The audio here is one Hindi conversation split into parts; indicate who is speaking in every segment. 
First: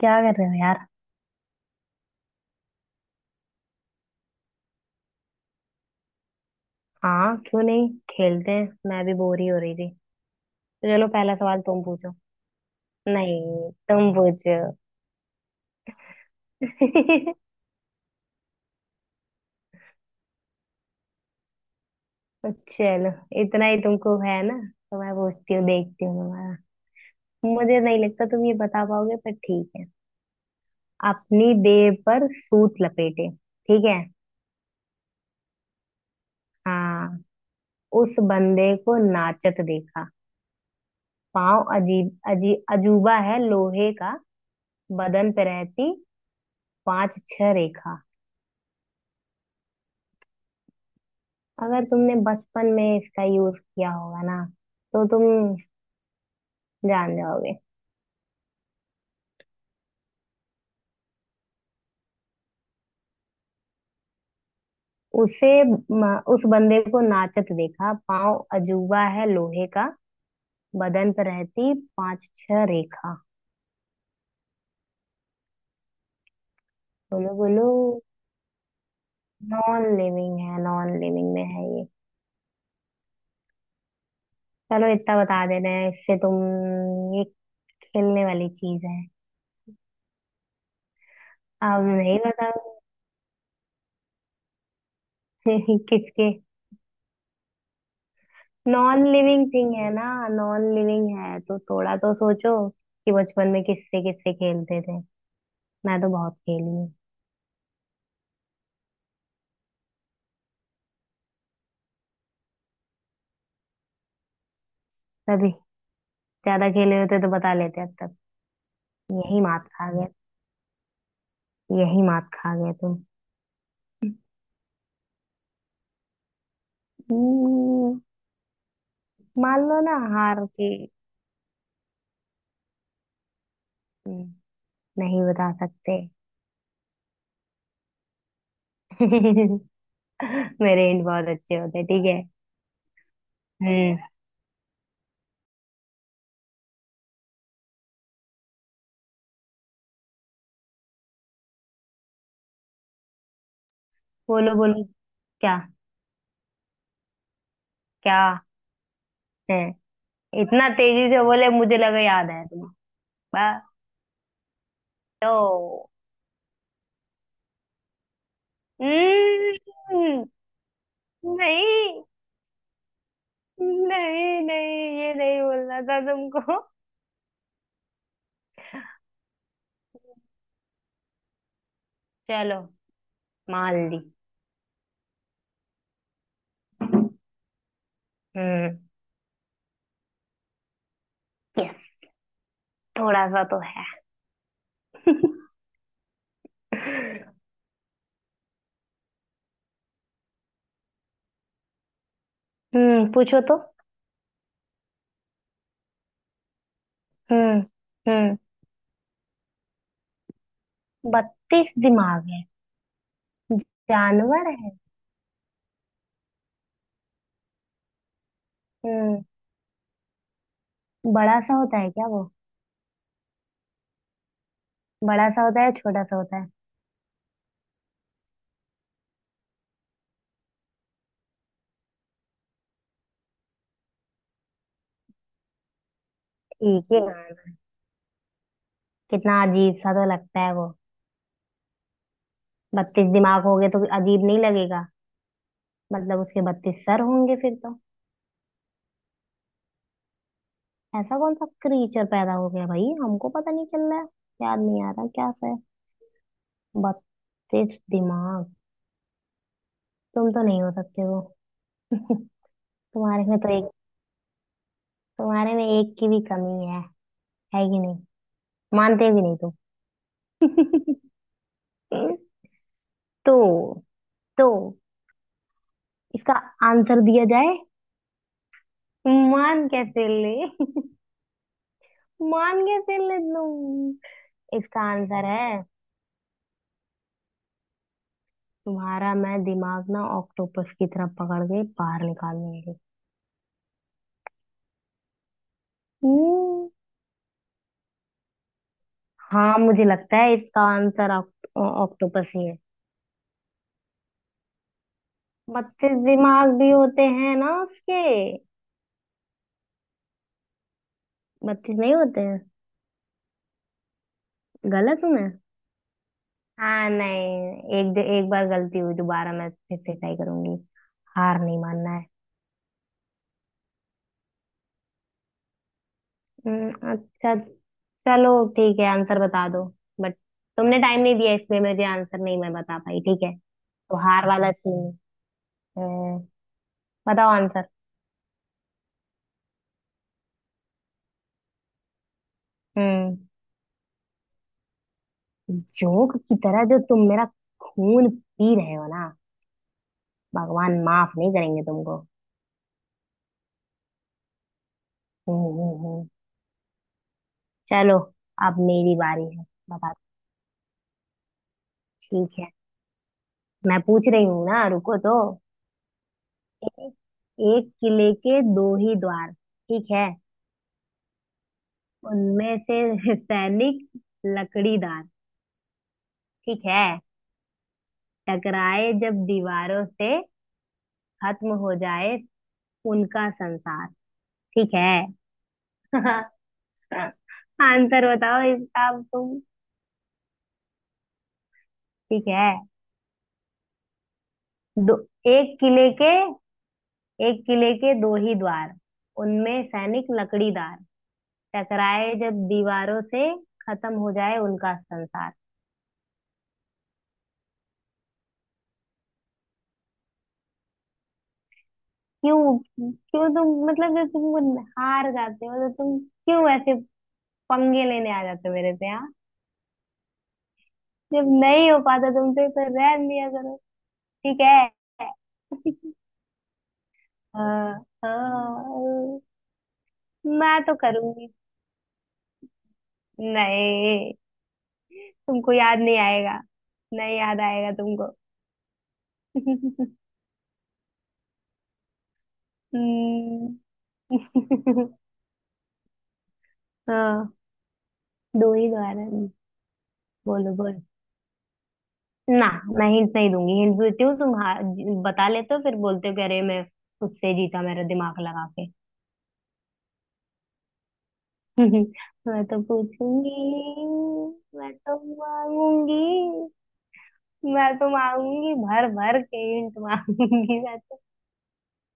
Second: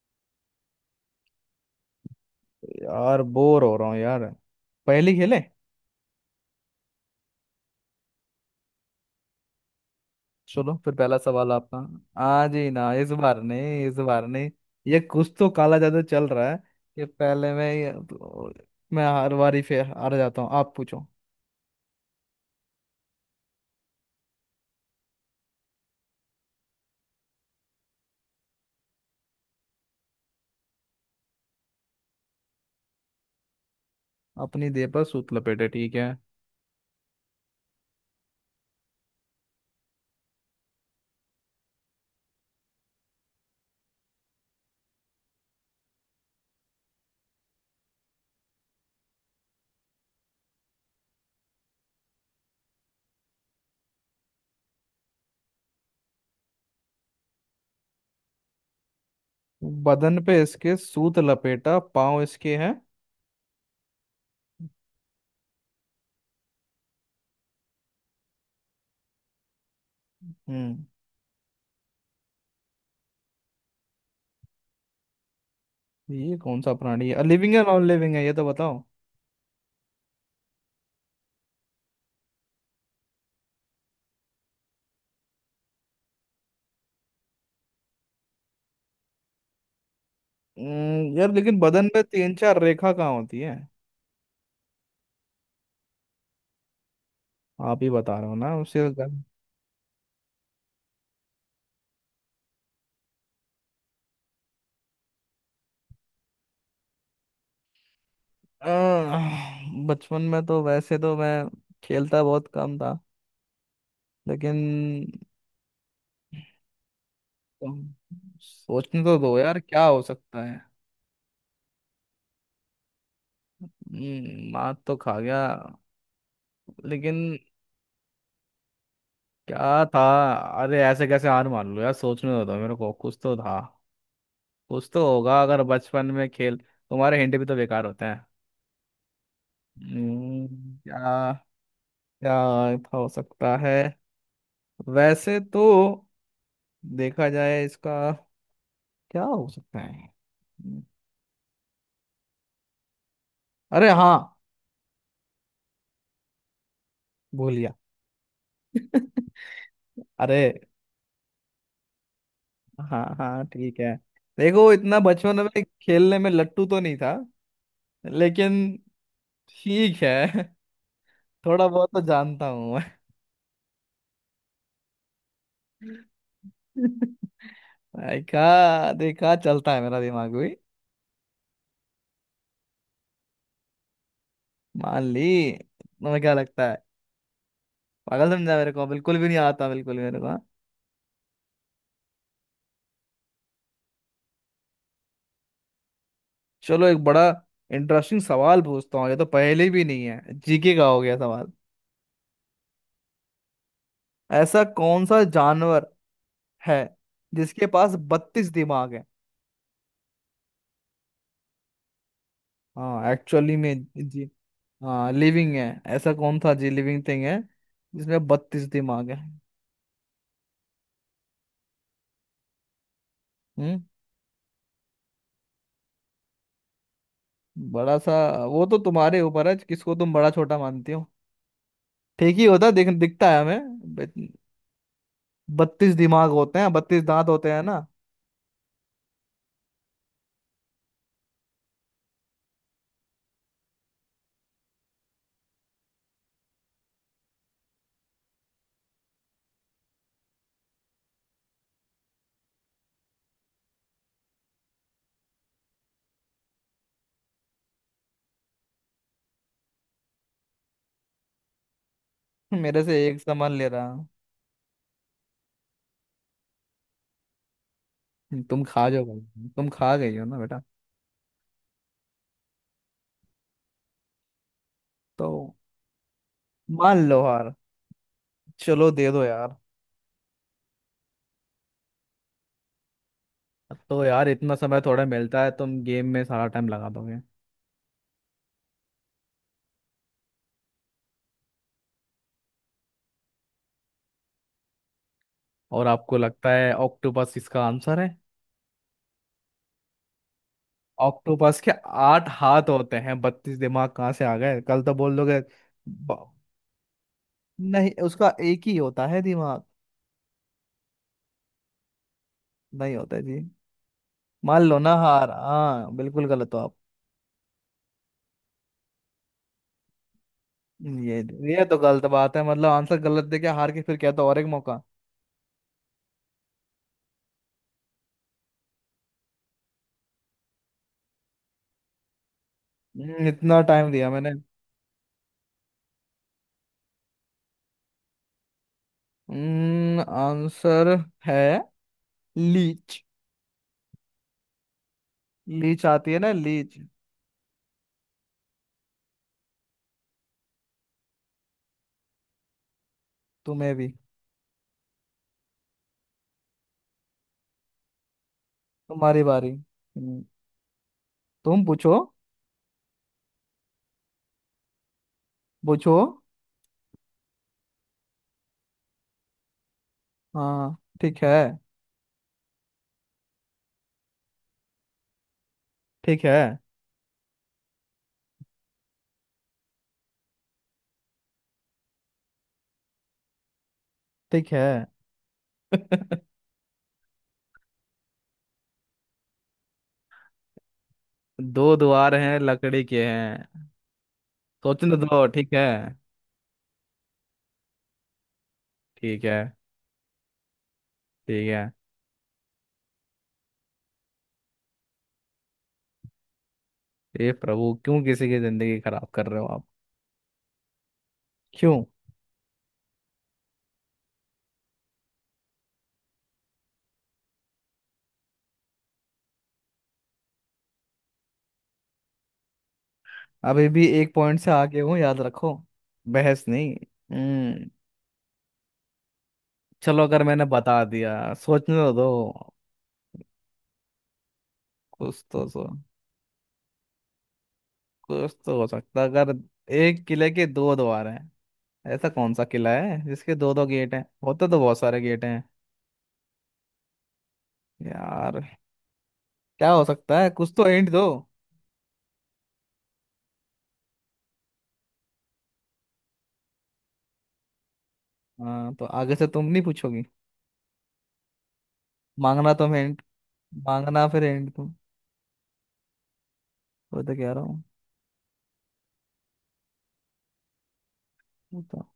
Speaker 1: क्या कर रहे हो यार।
Speaker 2: यार बोर हो रहा हूँ यार। पहली खेले।
Speaker 1: हाँ क्यों नहीं, खेलते हैं, मैं भी बोर ही हो रही थी।
Speaker 2: चलो
Speaker 1: तो
Speaker 2: फिर
Speaker 1: चलो
Speaker 2: पहला
Speaker 1: पहला
Speaker 2: सवाल
Speaker 1: सवाल
Speaker 2: आपका।
Speaker 1: तुम पूछो।
Speaker 2: आज ही ना, इस बार
Speaker 1: नहीं
Speaker 2: नहीं, इस
Speaker 1: तुम
Speaker 2: बार नहीं।
Speaker 1: पूछो।
Speaker 2: ये कुछ तो काला जादू चल रहा है। ये पहले मैं ये- मैं हर बारी फिर हार जाता हूँ, आप पूछो।
Speaker 1: चलो, इतना ही तुमको है ना। तो मैं पूछती हूँ, देखती हूँ तुम्हारा। मुझे नहीं लगता तुम ये बता पाओगे, पर ठीक है। अपनी देह पर सूत लपेटे, ठीक है।
Speaker 2: अपनी देह पर सूत लपेटे ठीक है।
Speaker 1: हाँ। उस बंदे को नाचत देखा, पाँव अजीब अजीब अजूबा है लोहे का, बदन पे रहती पांच छह रेखा। अगर तुमने बचपन में इसका यूज किया होगा ना, तो तुम जान जाओगे।
Speaker 2: बदन पे इसके सूत लपेटा, पाँव इसके हैं।
Speaker 1: उस बंदे को नाचत देखा, पाँव अजूबा है लोहे का,
Speaker 2: हम्म।
Speaker 1: बदन पर रहती पांच छह रेखा।
Speaker 2: ये कौन सा प्राणी है,
Speaker 1: बोलो
Speaker 2: लिविंग है
Speaker 1: बोलो।
Speaker 2: नॉन लिविंग है, ये तो बताओ?
Speaker 1: नॉन लिविंग है, नॉन लिविंग में है ये। चलो इतना बता दे रहे हैं, इससे तुम ये खेलने वाली चीज है।
Speaker 2: यार लेकिन
Speaker 1: अब
Speaker 2: बदन पे
Speaker 1: नहीं
Speaker 2: तीन चार
Speaker 1: बताओ।
Speaker 2: रेखा कहाँ होती है?
Speaker 1: किसके।
Speaker 2: आप ही बता रहे हो ना उसे।
Speaker 1: नॉन लिविंग थिंग है ना। नॉन लिविंग है तो थोड़ा तो सोचो कि बचपन में किससे किससे खेलते थे। मैं तो बहुत खेली हूँ।
Speaker 2: अ, बचपन में तो वैसे तो मैं खेलता बहुत कम था, लेकिन
Speaker 1: तभी। ज्यादा खेले होते तो बता लेते
Speaker 2: तुम
Speaker 1: अब तक।
Speaker 2: सोचने तो दो
Speaker 1: यही
Speaker 2: यार,
Speaker 1: मात
Speaker 2: क्या
Speaker 1: खा
Speaker 2: हो
Speaker 1: गए।
Speaker 2: सकता है।
Speaker 1: यही मात खा गए तुम।
Speaker 2: मार तो खा गया, लेकिन
Speaker 1: हम्म। मान लो
Speaker 2: क्या
Speaker 1: ना
Speaker 2: था?
Speaker 1: हार के।
Speaker 2: अरे ऐसे कैसे हार मान लो यार, सोचने तो दो मेरे को, कुछ तो था।
Speaker 1: हम्म।
Speaker 2: कुछ तो
Speaker 1: नहीं
Speaker 2: होगा
Speaker 1: बता
Speaker 2: अगर
Speaker 1: सकते।
Speaker 2: बचपन में खेल, तुम्हारे हिंट भी तो बेकार होते हैं। हम्म।
Speaker 1: मेरे हिंट बहुत
Speaker 2: क्या,
Speaker 1: अच्छे होते, ठीक है।
Speaker 2: क्या हो सकता है?
Speaker 1: हम्म।
Speaker 2: वैसे तो देखा जाए इसका क्या हो सकता है। अरे हाँ,
Speaker 1: बोलो बोलो, क्या
Speaker 2: भूल गया
Speaker 1: क्या है।
Speaker 2: अरे।
Speaker 1: इतना तेजी से बोले मुझे लगा याद है तुम्हें।
Speaker 2: हाँ हाँ
Speaker 1: बस।
Speaker 2: ठीक है। देखो इतना बचपन में
Speaker 1: तो।
Speaker 2: खेलने में लट्टू तो नहीं था, लेकिन ठीक है
Speaker 1: हम्म।
Speaker 2: थोड़ा बहुत तो
Speaker 1: नहीं,
Speaker 2: जानता हूँ मैं
Speaker 1: नहीं नहीं, ये नहीं बोलना था तुमको।
Speaker 2: देखा देखा, चलता है मेरा दिमाग भी।
Speaker 1: चलो, मान ली।
Speaker 2: मान ली, तुम्हें क्या लगता है, पागल समझा मेरे
Speaker 1: हम्म।
Speaker 2: को, बिल्कुल भी नहीं आता बिल्कुल भी मेरे को, हाँ।
Speaker 1: यस। थोड़ा सा तो है।
Speaker 2: चलो, एक बड़ा इंटरेस्टिंग सवाल पूछता हूँ, ये तो पहले भी नहीं है, जीके का हो गया सवाल।
Speaker 1: हम्म, पूछो तो।
Speaker 2: ऐसा कौन सा जानवर है
Speaker 1: हम्म।
Speaker 2: जिसके पास
Speaker 1: हम्म।
Speaker 2: 32 दिमाग?
Speaker 1: बत्तीस दिमाग है।
Speaker 2: हाँ एक्चुअली में जी।
Speaker 1: जानवर है।
Speaker 2: हाँ लिविंग है। ऐसा कौन था जी, लिविंग थिंग है, जिसमें 32 दिमाग है।
Speaker 1: हम्म। बड़ा सा होता है क्या वो।
Speaker 2: हम्म।
Speaker 1: बड़ा सा होता है छोटा सा होता है।
Speaker 2: बड़ा सा। वो तो तुम्हारे ऊपर है, किसको तुम बड़ा छोटा मानती हो। ठीक ही होता दिखता है हमें। 32 दिमाग होते हैं,
Speaker 1: ठीक है।
Speaker 2: 32 दांत होते हैं ना।
Speaker 1: कितना अजीब सा तो लगता है वो। बत्तीस दिमाग हो गए तो अजीब नहीं लगेगा। मतलब उसके बत्तीस सर होंगे फिर तो। ऐसा कौन सा क्रीचर पैदा हो गया भाई, हमको पता नहीं चल रहा है। याद नहीं आ रहा क्या से। बत्तीस दिमाग। तुम तो नहीं हो सकते हो।
Speaker 2: मेरे से एक
Speaker 1: तुम्हारे में तो
Speaker 2: सामान ले
Speaker 1: एक।
Speaker 2: रहा हूँ।
Speaker 1: तुम्हारे में एक की भी कमी है। है कि नहीं।
Speaker 2: तुम खा जाओ
Speaker 1: मानते भी नहीं
Speaker 2: भाई,
Speaker 1: तुम।
Speaker 2: तुम खा गई हो ना बेटा।
Speaker 1: हम्म। तो तो
Speaker 2: तो
Speaker 1: इसका
Speaker 2: मान
Speaker 1: आंसर
Speaker 2: लो
Speaker 1: दिया
Speaker 2: हार।
Speaker 1: जाए।
Speaker 2: चलो दे दो यार।
Speaker 1: मान कैसे ले। मान कैसे ले
Speaker 2: तो यार इतना
Speaker 1: तुम।
Speaker 2: समय
Speaker 1: इसका
Speaker 2: थोड़ा
Speaker 1: आंसर
Speaker 2: मिलता है,
Speaker 1: है।
Speaker 2: तुम गेम में सारा टाइम लगा दोगे।
Speaker 1: तुम्हारा मैं दिमाग ना ऑक्टोपस की तरह पकड़ के बाहर निकाल लूंगी।
Speaker 2: और आपको लगता
Speaker 1: हम्म।
Speaker 2: है ऑक्टोपस इसका आंसर है?
Speaker 1: हाँ मुझे लगता है इसका आंसर
Speaker 2: ऑक्टोपस के आठ
Speaker 1: ऑक्टोपस ही है।
Speaker 2: हाथ होते हैं, 32 दिमाग कहाँ से आ गए, कल तो बोल दोगे।
Speaker 1: बत्तीस
Speaker 2: ब-
Speaker 1: दिमाग भी होते हैं ना
Speaker 2: नहीं
Speaker 1: उसके।
Speaker 2: उसका एक ही होता है दिमाग।
Speaker 1: बत्तीस नहीं होते हैं।
Speaker 2: नहीं होता जी। मान लो ना
Speaker 1: गलत हूँ मैं।
Speaker 2: हार, हाँ बिल्कुल गलत हो आप।
Speaker 1: हाँ नहीं। एक एक बार गलती हुई, दोबारा मैं फिर से ट्राई करूंगी।
Speaker 2: ये
Speaker 1: हार नहीं
Speaker 2: ये तो
Speaker 1: मानना
Speaker 2: गलत
Speaker 1: है।
Speaker 2: बात है, मतलब आंसर गलत दे के हार के फिर क्या, तो और एक मौका।
Speaker 1: अच्छा। चलो ठीक है आंसर बता दो। बट तुमने टाइम नहीं दिया इसमें, मुझे आंसर नहीं मैं बता पाई, ठीक है,
Speaker 2: इतना टाइम
Speaker 1: तो
Speaker 2: दिया
Speaker 1: हार
Speaker 2: मैंने।
Speaker 1: वाला सीन। हम्म। बताओ आंसर।
Speaker 2: आंसर है लीच।
Speaker 1: हम्म।
Speaker 2: लीच आती
Speaker 1: जोक
Speaker 2: है ना,
Speaker 1: की तरह
Speaker 2: लीच।
Speaker 1: जो तुम मेरा खून पी रहे हो ना, भगवान माफ नहीं करेंगे तुमको।
Speaker 2: तुम्हें भी।
Speaker 1: हम्म हम्म हम्म। चलो अब मेरी
Speaker 2: तुम्हारी
Speaker 1: बारी है।
Speaker 2: बारी।
Speaker 1: बता।
Speaker 2: तुम पूछो।
Speaker 1: ठीक है, मैं पूछ रही हूँ ना, रुको तो।
Speaker 2: पूछो।
Speaker 1: एक किले के दो ही द्वार, ठीक है।
Speaker 2: हाँ ठीक है।
Speaker 1: उनमें से सैनिक लकड़ीदार,
Speaker 2: ठीक है।
Speaker 1: ठीक है। टकराए जब दीवारों से, खत्म हो जाए उनका संसार।
Speaker 2: ठीक है।
Speaker 1: ठीक है। आंसर बताओ इसका अब तुम।
Speaker 2: दो द्वार
Speaker 1: ठीक
Speaker 2: हैं,
Speaker 1: है।
Speaker 2: लकड़ी के हैं।
Speaker 1: दो।
Speaker 2: सोचने तो दो। ठीक
Speaker 1: एक
Speaker 2: है।
Speaker 1: किले के, एक किले के दो ही द्वार,
Speaker 2: ठीक है।
Speaker 1: उनमें सैनिक लकड़ीदार,
Speaker 2: ठीक है।
Speaker 1: टकराए जब दीवारों से, खत्म हो जाए उनका संसार।
Speaker 2: हे प्रभु, क्यों किसी की जिंदगी खराब कर रहे हो आप, क्यों?
Speaker 1: क्यों क्यों तुम, मतलब जब तुम हार जाते हो तो तुम क्यों ऐसे पंगे लेने आ जाते हो मेरे से हाँ। जब नहीं हो पाता तुमसे तो रहन दिया करो।
Speaker 2: अभी भी एक पॉइंट
Speaker 1: ठीक
Speaker 2: से
Speaker 1: है।
Speaker 2: आगे हूँ, याद रखो। बहस नहीं। हम्म।
Speaker 1: हाँ। हाँ।
Speaker 2: चलो अगर मैंने
Speaker 1: मैं तो
Speaker 2: बता दिया।
Speaker 1: करूंगी।
Speaker 2: सोचने तो दो,
Speaker 1: नहीं,
Speaker 2: कुछ तो
Speaker 1: तुमको
Speaker 2: सो,
Speaker 1: याद नहीं आएगा। नहीं याद आएगा तुमको।
Speaker 2: कुछ तो हो सकता अगर। एक किले के दो द्वार हैं, ऐसा कौन सा किला है जिसके दो
Speaker 1: हम्म।
Speaker 2: दो गेट हैं, होते तो बहुत सारे गेट हैं।
Speaker 1: हाँ।
Speaker 2: यार
Speaker 1: दो ही दोबारा।
Speaker 2: क्या हो सकता है, कुछ
Speaker 1: बोलो
Speaker 2: तो
Speaker 1: बोलो।
Speaker 2: हिंट दो।
Speaker 1: ना, मैं हिंट नहीं दूंगी। हिंट देती हूँ तुम बता लेते हो फिर बोलते हो कि अरे मैं उससे जीता मेरा दिमाग लगा के।
Speaker 2: हाँ तो आगे से तुम नहीं पूछोगी,
Speaker 1: मैं
Speaker 2: मांगना
Speaker 1: तो
Speaker 2: तुम हिंट,
Speaker 1: पूछूंगी।
Speaker 2: मांगना फिर हिंट
Speaker 1: मैं
Speaker 2: तुम।
Speaker 1: तो मांगूंगी।
Speaker 2: वो तो कह रहा हूँ।
Speaker 1: मैं तो मांगूंगी भर भर के हिंट मांगूंगी मैं तो।
Speaker 2: वो तो।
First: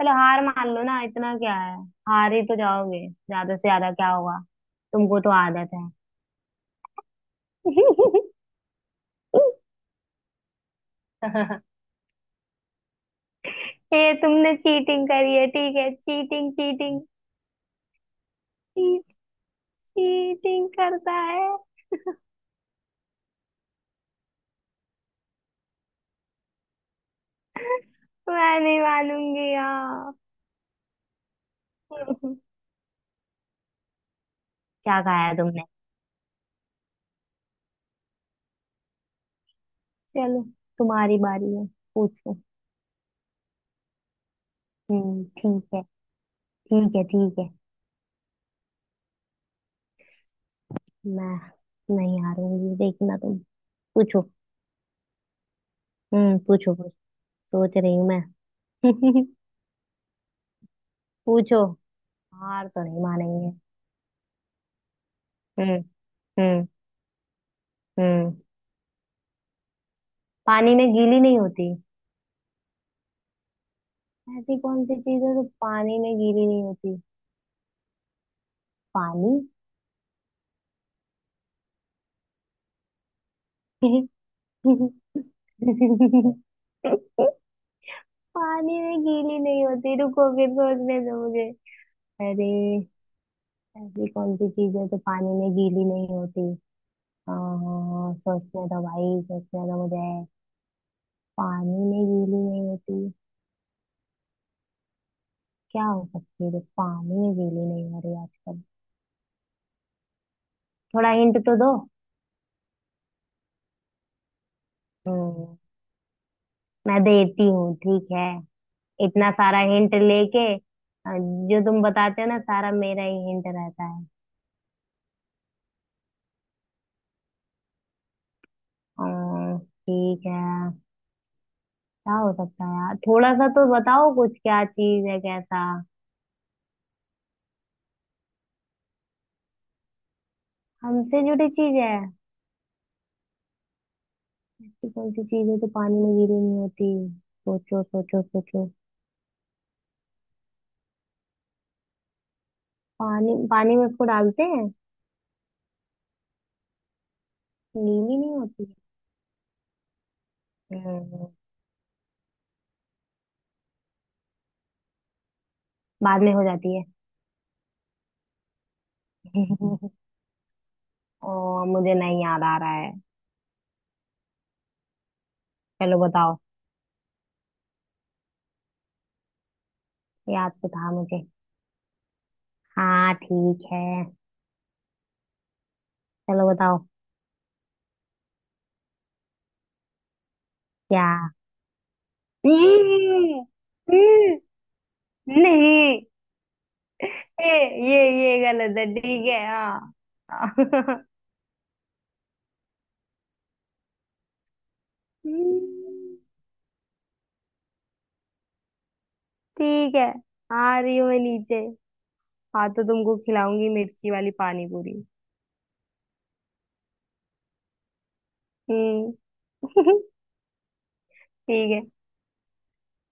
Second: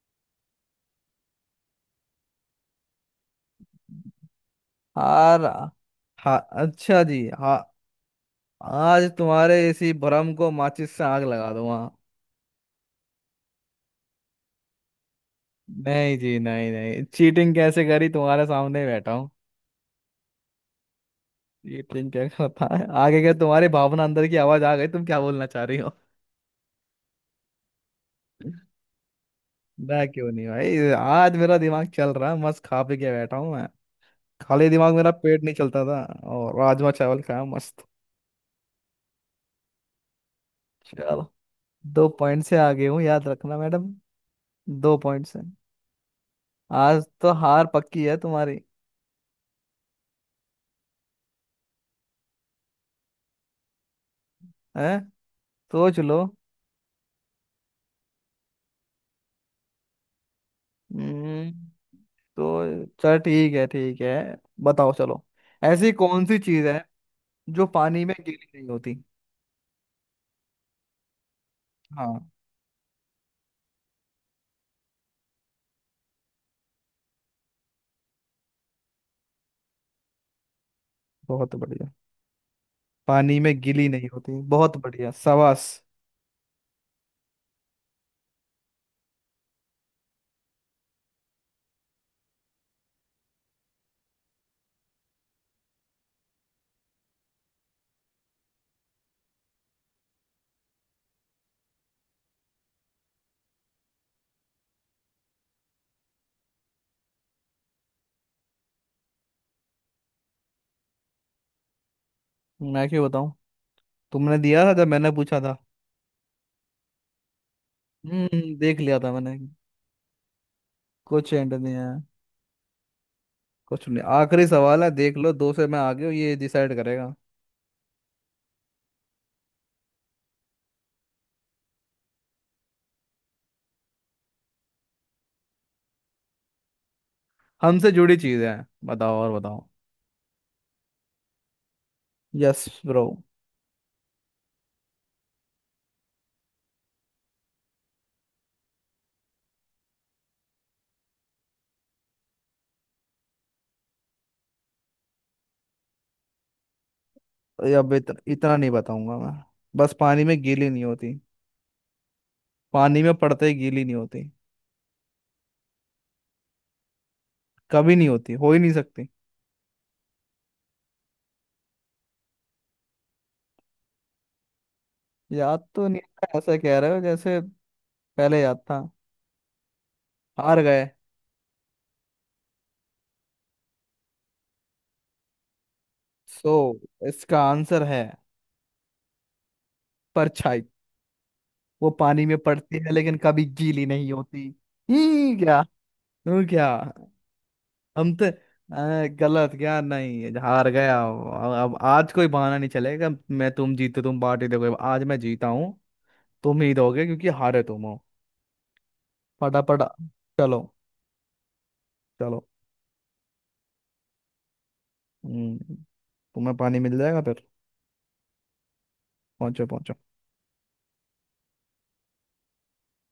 Speaker 1: चलो हार मान लो ना, इतना क्या है। हार ही तो जाओगे, ज्यादा से ज्यादा क्या होगा। तुमको तो
Speaker 2: हार।
Speaker 1: आदत है।
Speaker 2: हा। अच्छा जी। हा, आज तुम्हारे इसी भ्रम को माचिस से आग लगा दूंगा।
Speaker 1: ये तुमने चीटिंग करी है ठीक है,
Speaker 2: नहीं जी,
Speaker 1: चीटिंग
Speaker 2: नहीं
Speaker 1: चीटिंग।
Speaker 2: नहीं, चीटिंग कैसे करी, तुम्हारे सामने ही बैठा हूँ।
Speaker 1: चीटिंग करता है।
Speaker 2: चीटिंग क्या करता है आगे, क्या तुम्हारी भावना अंदर की आवाज आ गई, तुम क्या बोलना चाह रही हो?
Speaker 1: मैं नहीं मानूंगी
Speaker 2: ना
Speaker 1: यार।
Speaker 2: क्यों नहीं भाई, आज मेरा दिमाग
Speaker 1: क्या
Speaker 2: चल रहा है, मस्त खा पी के बैठा हूँ मैं। खाली दिमाग मेरा
Speaker 1: खाया
Speaker 2: पेट नहीं
Speaker 1: तुमने।
Speaker 2: चलता था। और राजमा चावल खाया मस्त।
Speaker 1: चलो तुम्हारी
Speaker 2: चलो।
Speaker 1: बारी है।
Speaker 2: दो
Speaker 1: पूछो।
Speaker 2: पॉइंट से आगे हूँ याद रखना मैडम। दो
Speaker 1: हम्म,
Speaker 2: पॉइंट से।
Speaker 1: ठीक है। ठीक है
Speaker 2: आज तो
Speaker 1: ठीक है।
Speaker 2: हार पक्की है तुम्हारी।
Speaker 1: मैं नहीं हारूंगी देखना तुम। पूछो।
Speaker 2: है, सोच लो।
Speaker 1: हम्म, पूछो पूछो। सोच रही हूँ मैं।
Speaker 2: हम्म,
Speaker 1: पूछो। हार तो
Speaker 2: तो
Speaker 1: नहीं
Speaker 2: चल ठीक
Speaker 1: मानेंगे।
Speaker 2: है ठीक है, बताओ चलो।
Speaker 1: हम्म।
Speaker 2: ऐसी कौन सी चीज
Speaker 1: हम्म।
Speaker 2: है जो पानी में
Speaker 1: हम्म।
Speaker 2: गीली नहीं होती?
Speaker 1: पानी में गीली नहीं होती।
Speaker 2: हाँ।
Speaker 1: ऐसी कौन सी चीज है जो पानी में गीली नहीं होती। पानी।
Speaker 2: बहुत बढ़िया, पानी में गीली नहीं होती, बहुत बढ़िया शाबाश।
Speaker 1: पानी में गीली नहीं होती, रुको फिर सोचने दो मुझे। अरे, ऐसी कौन सी चीज है जो पानी में गीली नहीं होती। आ, सोचने दो भाई, सोचने दो मुझे। पानी में गीली नहीं होती। क्या हो सकती है जो पानी में गीली नहीं हो रही आजकल। थोड़ा हिंट तो दो।
Speaker 2: मैं क्यों बताऊं, तुमने दिया था जब मैंने पूछा
Speaker 1: हम्म।
Speaker 2: था।
Speaker 1: मैं देती हूँ ठीक है।
Speaker 2: हम्म, देख लिया था
Speaker 1: इतना
Speaker 2: मैंने।
Speaker 1: सारा हिंट लेके
Speaker 2: कुछ एंड
Speaker 1: जो
Speaker 2: नहीं
Speaker 1: तुम
Speaker 2: है।
Speaker 1: बताते हो ना सारा मेरा ही हिंट रहता
Speaker 2: कुछ नहीं,
Speaker 1: है।
Speaker 2: आखिरी सवाल है, देख लो, दो से मैं आगे हूँ, ये डिसाइड करेगा।
Speaker 1: अ, ठीक है। क्या हो सकता है यार, थोड़ा सा तो बताओ कुछ, क्या चीज है कैसा।
Speaker 2: हमसे जुड़ी चीजें हैं, बताओ और बताओ।
Speaker 1: हमसे जुड़ी चीज है।
Speaker 2: Yes bro.
Speaker 1: ऐसी कौन सी चीज है जो पानी में गीली नहीं होती। सोचो सोचो सोचो। पानी, पानी में उसको डालते हैं
Speaker 2: अब
Speaker 1: गीली नहीं
Speaker 2: इतना
Speaker 1: होती।
Speaker 2: नहीं बताऊंगा मैं। बस पानी में गीली नहीं होती।
Speaker 1: हम्म।
Speaker 2: पानी में पड़ते ही गीली नहीं होती,
Speaker 1: बाद में हो जाती है।
Speaker 2: कभी नहीं होती, हो ही नहीं सकती।
Speaker 1: मुझे नहीं याद आ रहा है।
Speaker 2: याद तो
Speaker 1: चलो
Speaker 2: नहीं
Speaker 1: बताओ।
Speaker 2: है, ऐसा कह रहे हो जैसे पहले याद था।
Speaker 1: याद
Speaker 2: हार
Speaker 1: तो
Speaker 2: गए।
Speaker 1: था मुझे। हाँ ठीक है। चलो
Speaker 2: सो,
Speaker 1: बताओ।
Speaker 2: इसका आंसर है परछाई।
Speaker 1: क्या।
Speaker 2: वो पानी में पड़ती है लेकिन
Speaker 1: हम्म।
Speaker 2: कभी गीली नहीं
Speaker 1: हम्म।
Speaker 2: होती। ही क्या।
Speaker 1: नहीं।
Speaker 2: तू क्या।
Speaker 1: ए, ये
Speaker 2: हम तो
Speaker 1: ये गलत है ठीक है
Speaker 2: गलत क्या, नहीं हार गया,
Speaker 1: हाँ।
Speaker 2: अब आज कोई बहाना नहीं चलेगा, मैं तुम जीते तुम पार्टी दोगे, आज मैं जीता हूँ।
Speaker 1: हम्म।
Speaker 2: तुम ही दोगे क्योंकि हारे तुम हो। फटाफट।
Speaker 1: ठीक है,
Speaker 2: चलो।
Speaker 1: आ रही हूँ मैं नीचे।
Speaker 2: चलो।
Speaker 1: हाँ तो तुमको खिलाऊंगी मिर्ची वाली पानी पूरी।
Speaker 2: हम्म, तुम्हें पानी मिल जाएगा फिर।
Speaker 1: हम्म।
Speaker 2: पहुंचो पहुंचो।
Speaker 1: ठीक है।